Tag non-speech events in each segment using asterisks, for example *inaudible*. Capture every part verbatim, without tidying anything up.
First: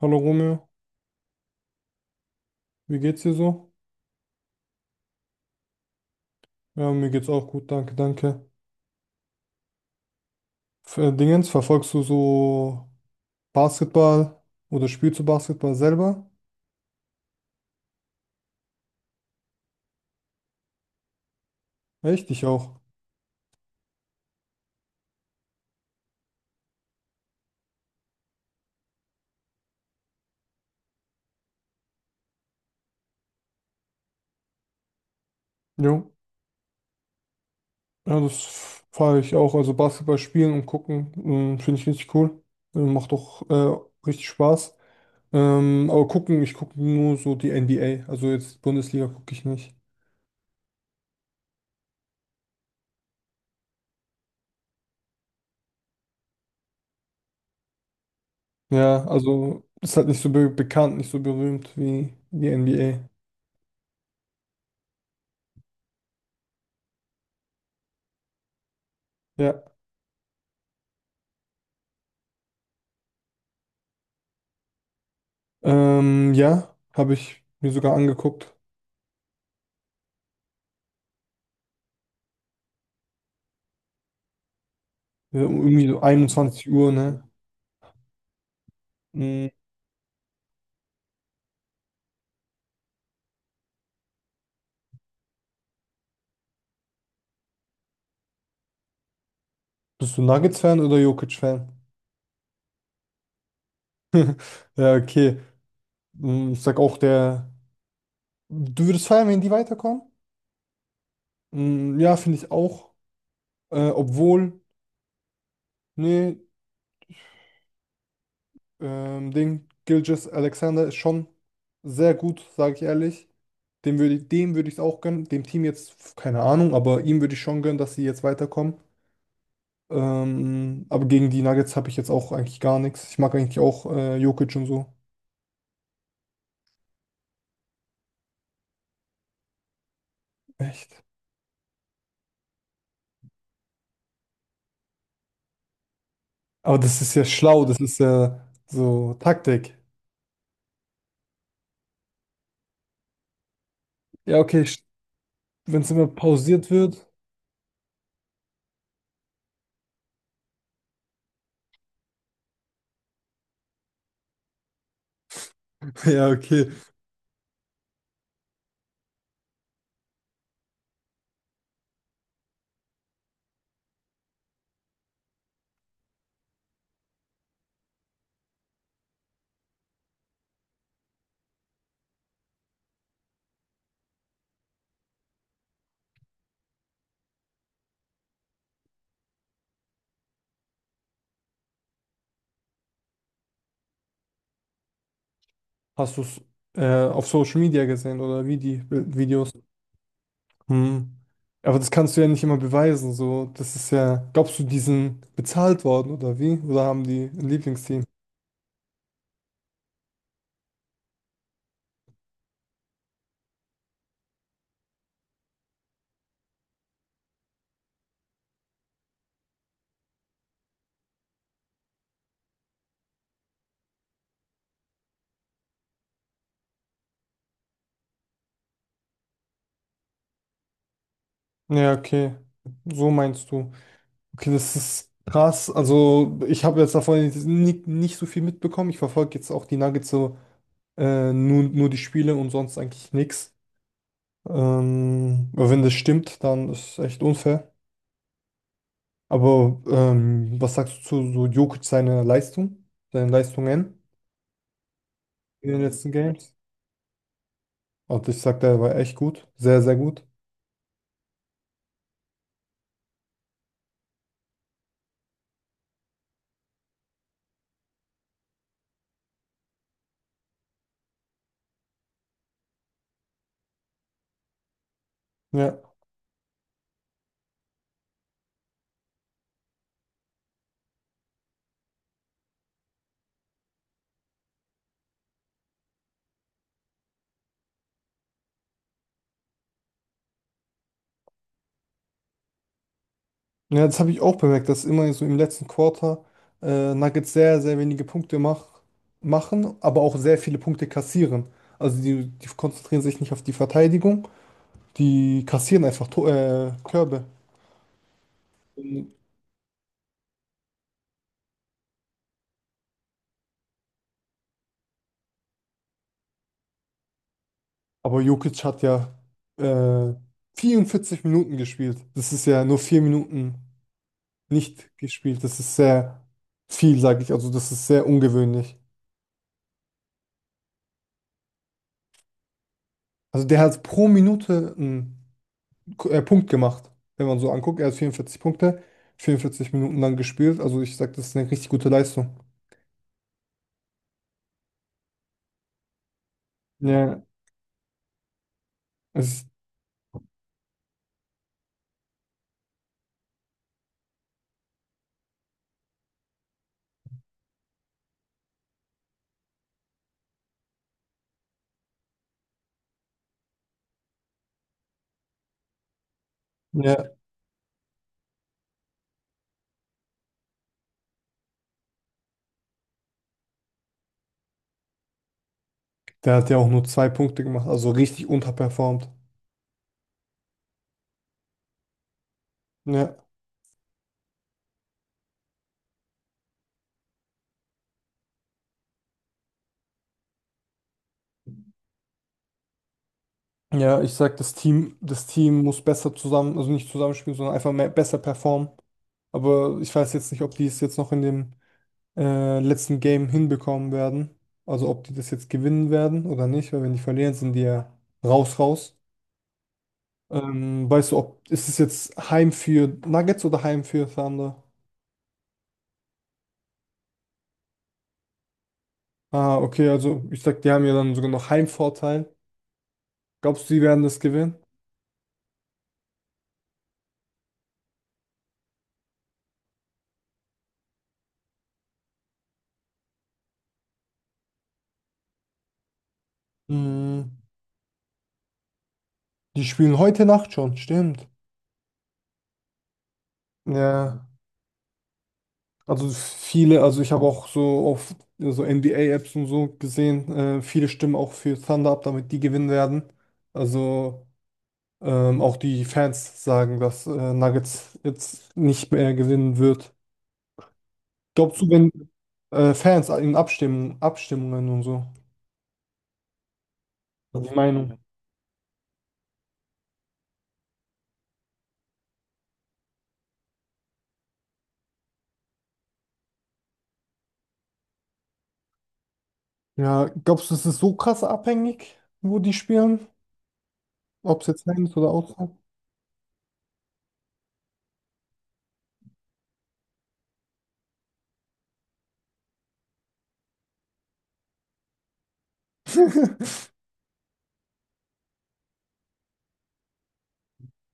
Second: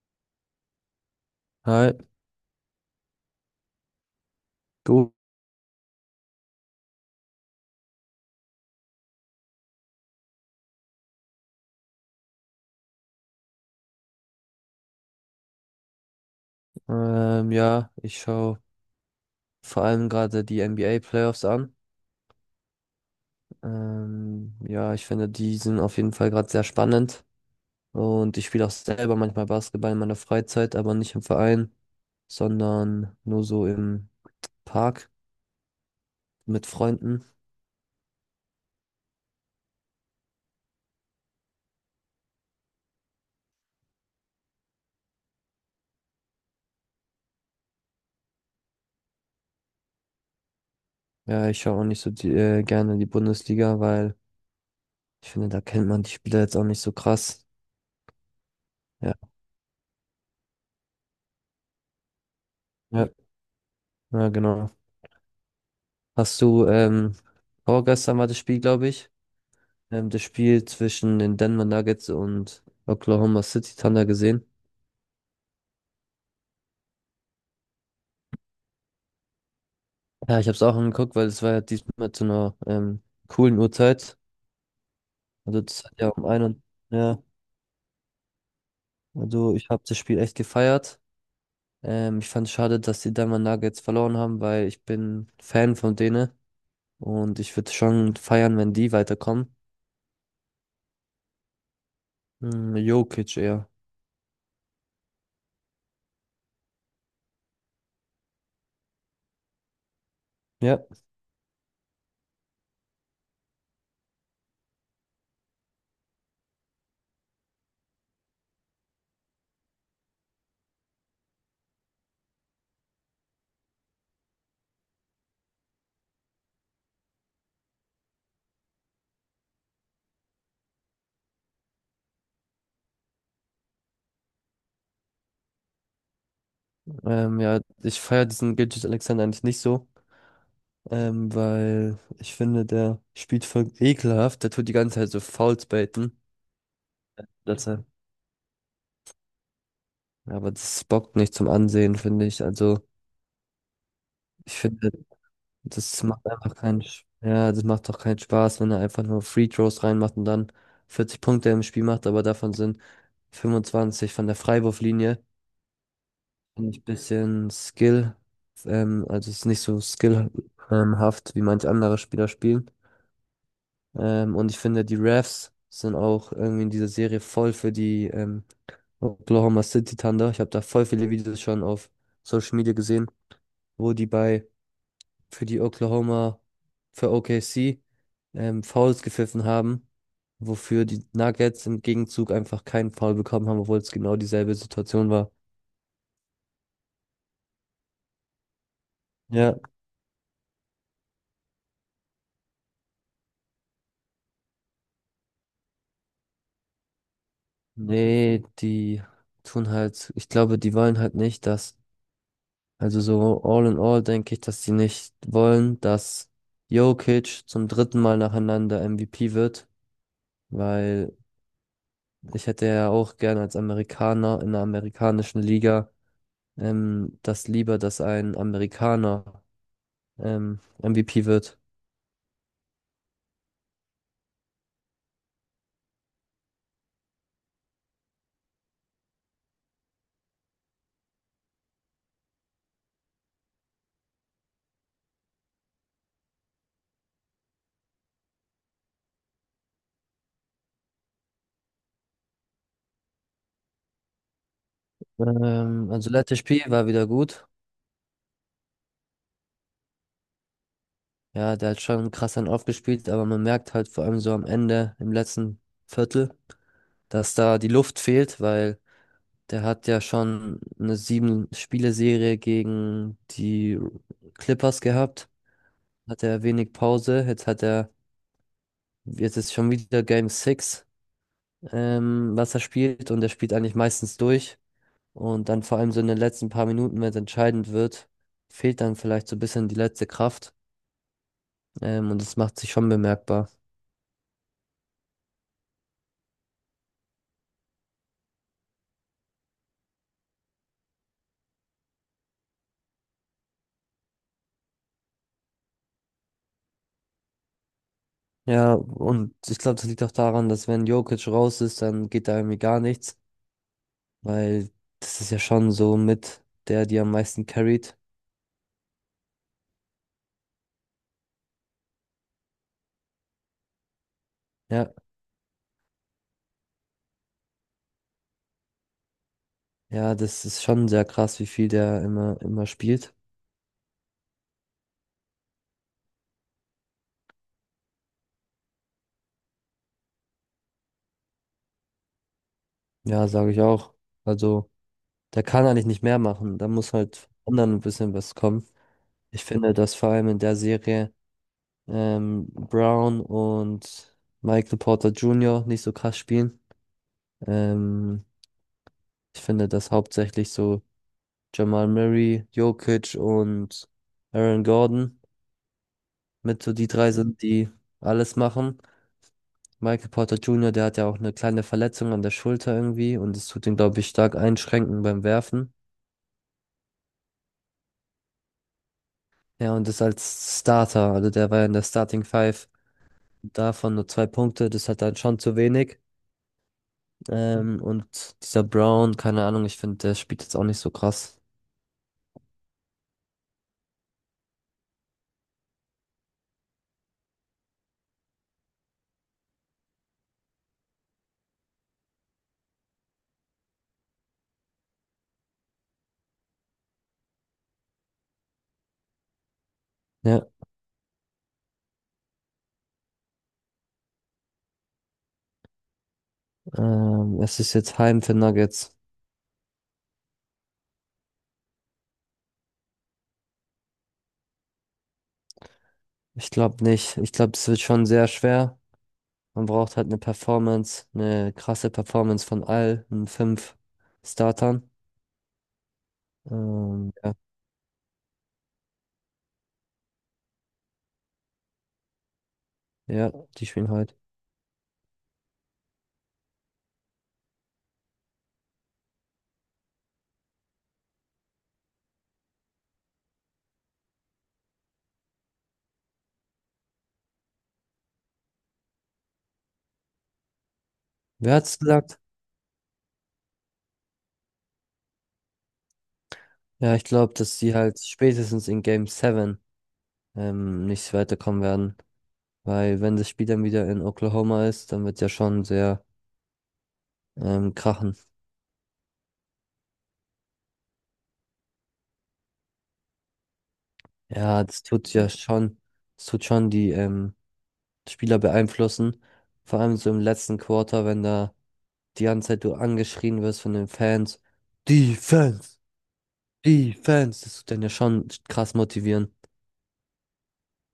Hallo Romeo, Hi, wie geht's dir so? du. Ja, mir geht's auch gut, danke, danke. F- äh, Dingens, verfolgst du so Basketball oder spielst du Basketball selber? Ähm, ja, ich schaue vor allem gerade die N B A Playoffs an. Echt? Ich auch. Ähm, ja, ich finde, die sind auf jeden Fall gerade sehr spannend. Und ich spiele auch selber manchmal Basketball in meiner Freizeit, aber nicht im Verein, sondern nur so im Park Jo. mit Freunden. Ja, das f- fahre ich auch. Also Basketball spielen und gucken, ähm, finde ich richtig cool. Äh, Macht doch äh, richtig Spaß. Ähm, aber gucken, ich gucke nur so die N B A. Also jetzt Bundesliga gucke ich nicht. Ja, ich schaue auch nicht so die, äh, gerne die Bundesliga, weil ich finde, da kennt man die Spieler jetzt auch nicht so krass. Ja, Ja, also ist halt nicht so be bekannt, nicht so berühmt wie die N B A. ja, ja, genau. Hast du, ähm, vorgestern war das Spiel, glaube ich. Ja. Ähm, das Spiel zwischen den Denver Nuggets und Oklahoma City Thunder gesehen. Ähm, ja, habe ich mir sogar angeguckt. Ja, ich habe es auch angeguckt, weil es war ja diesmal zu einer ähm, coolen Uhrzeit. Ja, um Also das irgendwie hat so ja um ein und einundzwanzig Uhr, ja, ne? Mm. also ich habe das Spiel echt gefeiert. Ähm, ich fand es schade, dass die Denver Nuggets verloren haben, weil ich bin Fan von denen und ich würde schon feiern, wenn die weiterkommen. Bist du Nuggets-Fan oder Jokic-Fan? Hm, Jokic eher. *laughs* Ja, okay. Mm. Ich sag auch, der. Du würdest feiern, wenn die weiterkommen? Ja, Mm, ja, finde ich auch. Äh, obwohl, nee, ähm, Ding, Gilgeous Alexander ist schon sehr gut, sage ich ehrlich. Dem würde ich, dem würde ich es auch gönnen. Dem Team jetzt, keine Ahnung, aber ihm würde ich schon gönnen, dass sie jetzt weiterkommen. Ähm, aber gegen die Nuggets habe ich jetzt auch eigentlich gar nichts. Ich mag eigentlich auch äh, Jokic und so. ähm, ja, ich feiere diesen Gilgeous-Alexander eigentlich nicht so. Echt. Ähm, weil ich finde, der spielt voll ekelhaft. Der tut die ganze Zeit so Fouls baiten. Aber das ist ja schlau, Dass das er, ist ja so Taktik. aber das bockt nicht zum Ansehen, finde ich. Also, Ja, ich okay, finde, wenn es das immer macht einfach pausiert keinen, Sch- wird. *laughs* ja, das macht doch keinen Spaß, wenn er einfach nur Free Throws reinmacht und dann vierzig Punkte im Spiel macht, aber davon sind fünfundzwanzig von der Freiwurflinie. Ja, okay. Finde ich ein bisschen Skill, ähm, also es ist nicht so skillhaft, ähm, wie manche andere Spieler spielen. Ähm, und ich finde, die Refs sind auch irgendwie in dieser Serie voll für die ähm, Oklahoma City Thunder. Ich habe da voll viele Videos schon auf Social Media gesehen, wo die bei für die Oklahoma, für O K C ähm, Fouls gepfiffen haben, wofür die Nuggets im Gegenzug einfach keinen Foul bekommen haben, obwohl es genau dieselbe Situation war. Hast du es äh, auf Social Media gesehen oder wie die Bi- Videos? Ja, Hm. Aber das kannst du ja nicht immer beweisen. So, das ist ja, glaubst du, die sind bezahlt worden oder wie? Oder haben die ein Lieblingsteam? nee, die tun halt, ich glaube, die wollen halt nicht, dass. Also so all in all denke ich, dass sie nicht wollen, dass Jokic zum dritten Mal nacheinander M V P wird, weil ich hätte ja auch gerne als Amerikaner in der amerikanischen Liga ähm, das lieber, dass ein Amerikaner ähm, M V P wird. Ja, okay. So meinst du. Okay, das ist krass. Also, ich habe jetzt davon nicht, nicht so viel mitbekommen. Ich verfolge jetzt auch die Nuggets so äh, nur, nur die Spiele und sonst eigentlich nichts. Ähm, aber wenn das stimmt, dann ist es echt unfair. Aber ähm, was sagst du zu so Jokic seiner Leistung, seinen Leistungen in den Ähm, letzten Also letztes Games? Spiel war wieder gut. Also ich sag, der war echt gut. Sehr, sehr gut. Ja, der hat schon krass dann aufgespielt, aber man merkt halt vor allem so am Ende, im letzten Viertel, dass da die Luft fehlt, weil der hat ja schon eine Sieben-Spiele-Serie gegen die Clippers gehabt. Ja. Hat er wenig Pause. Jetzt hat er, jetzt ist schon wieder Game sechs, ähm, was er spielt. Und er spielt eigentlich meistens durch. Und dann vor allem so in den letzten paar Minuten, wenn es entscheidend wird, fehlt dann vielleicht so ein bisschen die letzte Kraft. Ähm, und das macht sich schon bemerkbar. Ja, das habe ich auch bemerkt, dass immer so im letzten Quarter äh, Nuggets sehr, sehr wenige Punkte mach machen, aber auch sehr viele Punkte kassieren. Also die, die konzentrieren sich nicht auf die Verteidigung, die kassieren einfach To- äh, Körbe. Ja, und ich glaube, das liegt auch daran, dass wenn Jokic raus ist, dann geht da irgendwie gar nichts. Weil das ist ja schon so mit der, die am meisten carried. Aber Jokic hat ja äh, vierundvierzig Minuten gespielt. Das ist ja nur vier Minuten Ja, nicht gespielt. Das ist sehr viel, sage ich. Also das ist sehr ungewöhnlich. ja, das ist schon sehr krass, wie viel der immer, immer spielt. Also der hat pro Minute einen äh, Punkt gemacht. Wenn man so anguckt, er hat vierundvierzig Punkte, vierundvierzig Minuten lang gespielt. Also ich sag, das ist eine richtig gute Leistung. Ja, sage ich auch. Also, der kann eigentlich nicht mehr machen. Da muss Ja, halt von anderen ein bisschen was kommen. Ich Es, finde, dass vor allem in der Serie ähm, Brown und Michael Porter Junior nicht so krass spielen. Ähm, Ich finde, dass hauptsächlich so Jamal Murray, Jokic und Aaron Gordon mit so die ja, drei sind, die alles machen. Michael Porter Junior, der hat ja auch eine kleine Verletzung an der Schulter irgendwie und es tut ihn, glaube ich, stark einschränken beim Werfen. der hat ja auch nur zwei Punkte gemacht, also richtig unterperformt. Ja, und ist als Starter, also der war ja in der Starting Five, Ja, davon nur zwei Punkte, das hat dann schon zu wenig. Ähm, und dieser Brown, keine Ahnung, ich finde, der spielt jetzt auch nicht so krass. ja, ich sag, das Team, das Team muss besser zusammen, also nicht zusammenspielen, sondern einfach mehr, besser performen. Aber ich weiß jetzt nicht, ob die es jetzt noch in dem äh, letzten Game hinbekommen werden. Also ob die das jetzt gewinnen werden oder nicht, weil wenn die verlieren, sind die ja raus, raus. Ja, Ähm, weißt du, ob ist es jetzt Heim für Nuggets oder Heim für Thunder? ähm, es ist jetzt Heim für Nuggets. Ah, okay, also ich sag, die haben ja dann sogar noch Heimvorteil. Glaubst du, die werden das gewinnen? Ich glaube nicht. Ich glaube, es wird schon sehr schwer. Man braucht halt eine Performance, eine krasse Performance von allen fünf Startern. Ähm, Hm, Ja. die spielen heute Nacht schon, stimmt. Ja, die spielen heute. Ja, also viele, also ich habe auch so auf so N B A-Apps und so gesehen, äh, viele stimmen auch für Thunder ab, damit die gewinnen werden. Also ähm, auch die Fans sagen, dass äh, Nuggets jetzt nicht mehr gewinnen wird. Wer Glaubst du, hat's wenn gesagt? äh, Fans in Abstimmen, Abstimmungen und so, Ja, ich glaube, die dass sie Meinung? halt spätestens in Game sieben ähm, nicht weiterkommen werden. Weil wenn das Spiel dann wieder in Oklahoma ist, dann wird ja schon sehr ähm, krachen. Ja, glaubst du, es ist so krass abhängig, wo die spielen? Ob es Ja, jetzt das rein oder tut ja außerhalb? schon, das tut schon die ähm, Spieler beeinflussen. Vor allem so im letzten Quarter, wenn da die ganze Zeit du angeschrien wirst von den Fans. Defense! *laughs* Defense! Das tut dann ja schon krass motivieren.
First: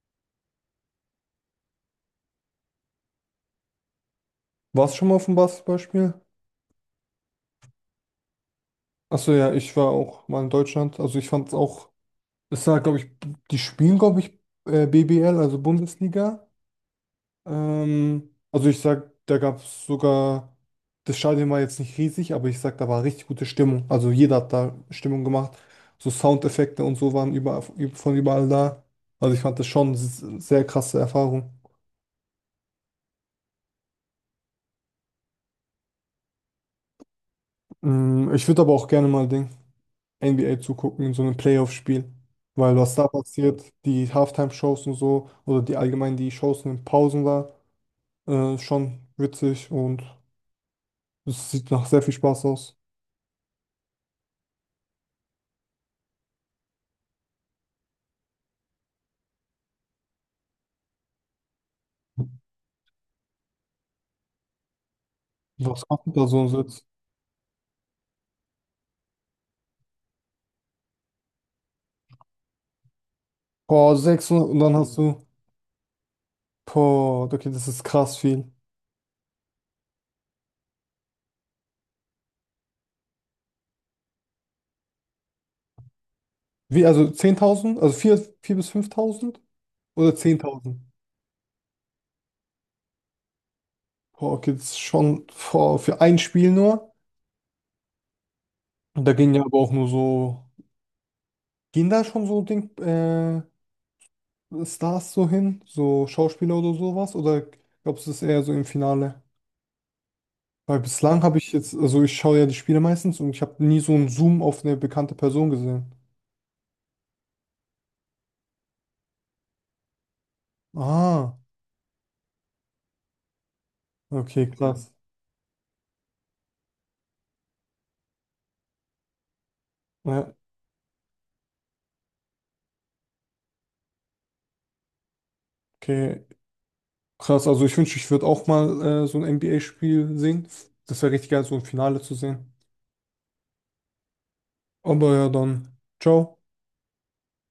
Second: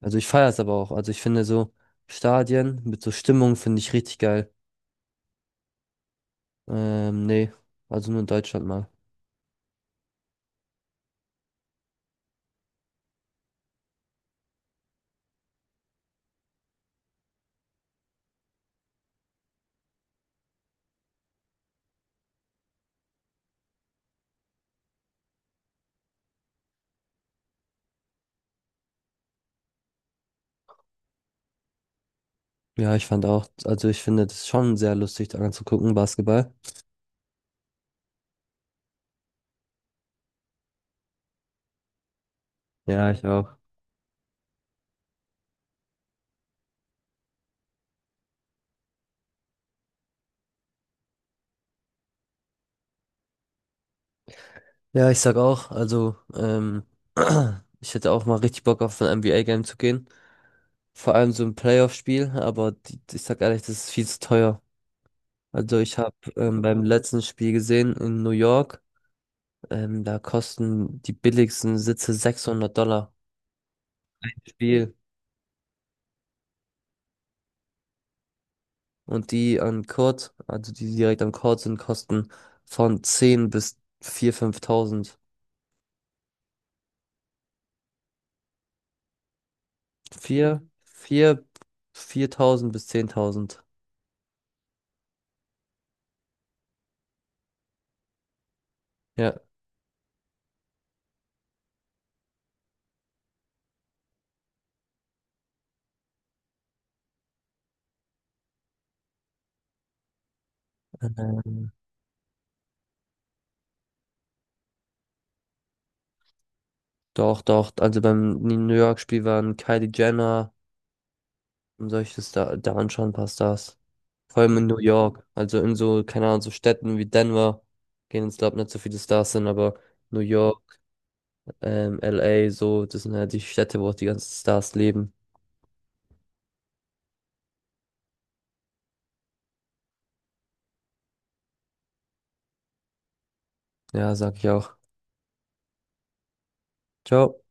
Also ich feiere es aber auch. Also ich finde so Stadien mit so Stimmung finde ich richtig geil. Warst du schon mal auf dem Basketballspiel? Ähm, nee, also nur in Deutschland mal. Achso, ja, ich war auch mal in Deutschland. Also ich fand es auch, es war, glaube ich, die spielen, glaube ich, äh, B B L, also Bundesliga. Ähm, also ich sag, da gab es sogar, das Stadion war jetzt nicht riesig, aber ich sag, da war richtig gute Stimmung. Also jeder hat da Stimmung gemacht. So Soundeffekte und so waren überall, von überall da. Also ich fand das schon s- sehr krasse Erfahrung. Ja, ich fand auch, also ich finde das schon sehr lustig, da anzugucken, Basketball. Mm. Ich würde aber auch gerne mal den N B A zugucken in so einem Playoff-Spiel. Weil was da Ja, ich auch. passiert, die Halftime-Shows und so, oder die allgemein die Shows in den Pausen da, äh, schon witzig und es sieht nach sehr viel Spaß aus. Ja, ich sag auch, also ähm, *clears throat* ich hätte auch mal richtig Bock auf ein N B A-Game zu gehen. Vor allem so ein Playoff-Spiel, aber die, ich sag ehrlich, das ist viel zu teuer. Also Was ich macht man habe da so ein ähm, beim letzten Spiel gesehen in New York, ähm, da kosten die billigsten Sitze sechshundert Dollar. Boah, sechshundert und dann Spiel. hast du, boah, okay, das ist krass viel. Und die an Kord, also die direkt am Kord sind, kosten von zehn bis viertausend, fünftausend. Wie, also zehntausend? Also vier vier bis fünftausend? Oder vier zehntausend? vier Viertausend bis zehntausend. Boah, okay, das ist schon boah, für ein Spiel nur. Und da gehen Ja. ja aber auch nur so, gehen da schon so Ding, äh, Stars so hin? So Schauspieler oder sowas? Oder glaubst du, das ist eher so im Finale? Weil bislang habe ich Ähm, jetzt, also ich schaue ja die Spiele meistens und ich habe nie so einen Zoom auf eine bekannte Person gesehen. Doch, doch. Also beim New York-Spiel waren Kylie Jenner Ah, und solche Star da anschauen, passt das. Vor okay, allem in New krass. York. Also in so, keine Ahnung, so Städten wie Denver gehen jetzt, glaube ich, nicht so viele Stars hin, aber New Ja, York, ähm, L A, so, das sind halt die Städte, wo auch die ganzen Stars leben. okay. Krass, also ich wünsche, ich würde auch mal äh, so ein N B A-Spiel sehen. Das wäre richtig geil, so ein Finale zu sehen. Ja, sag ich auch. Aber ja, dann, ciao. Ciao.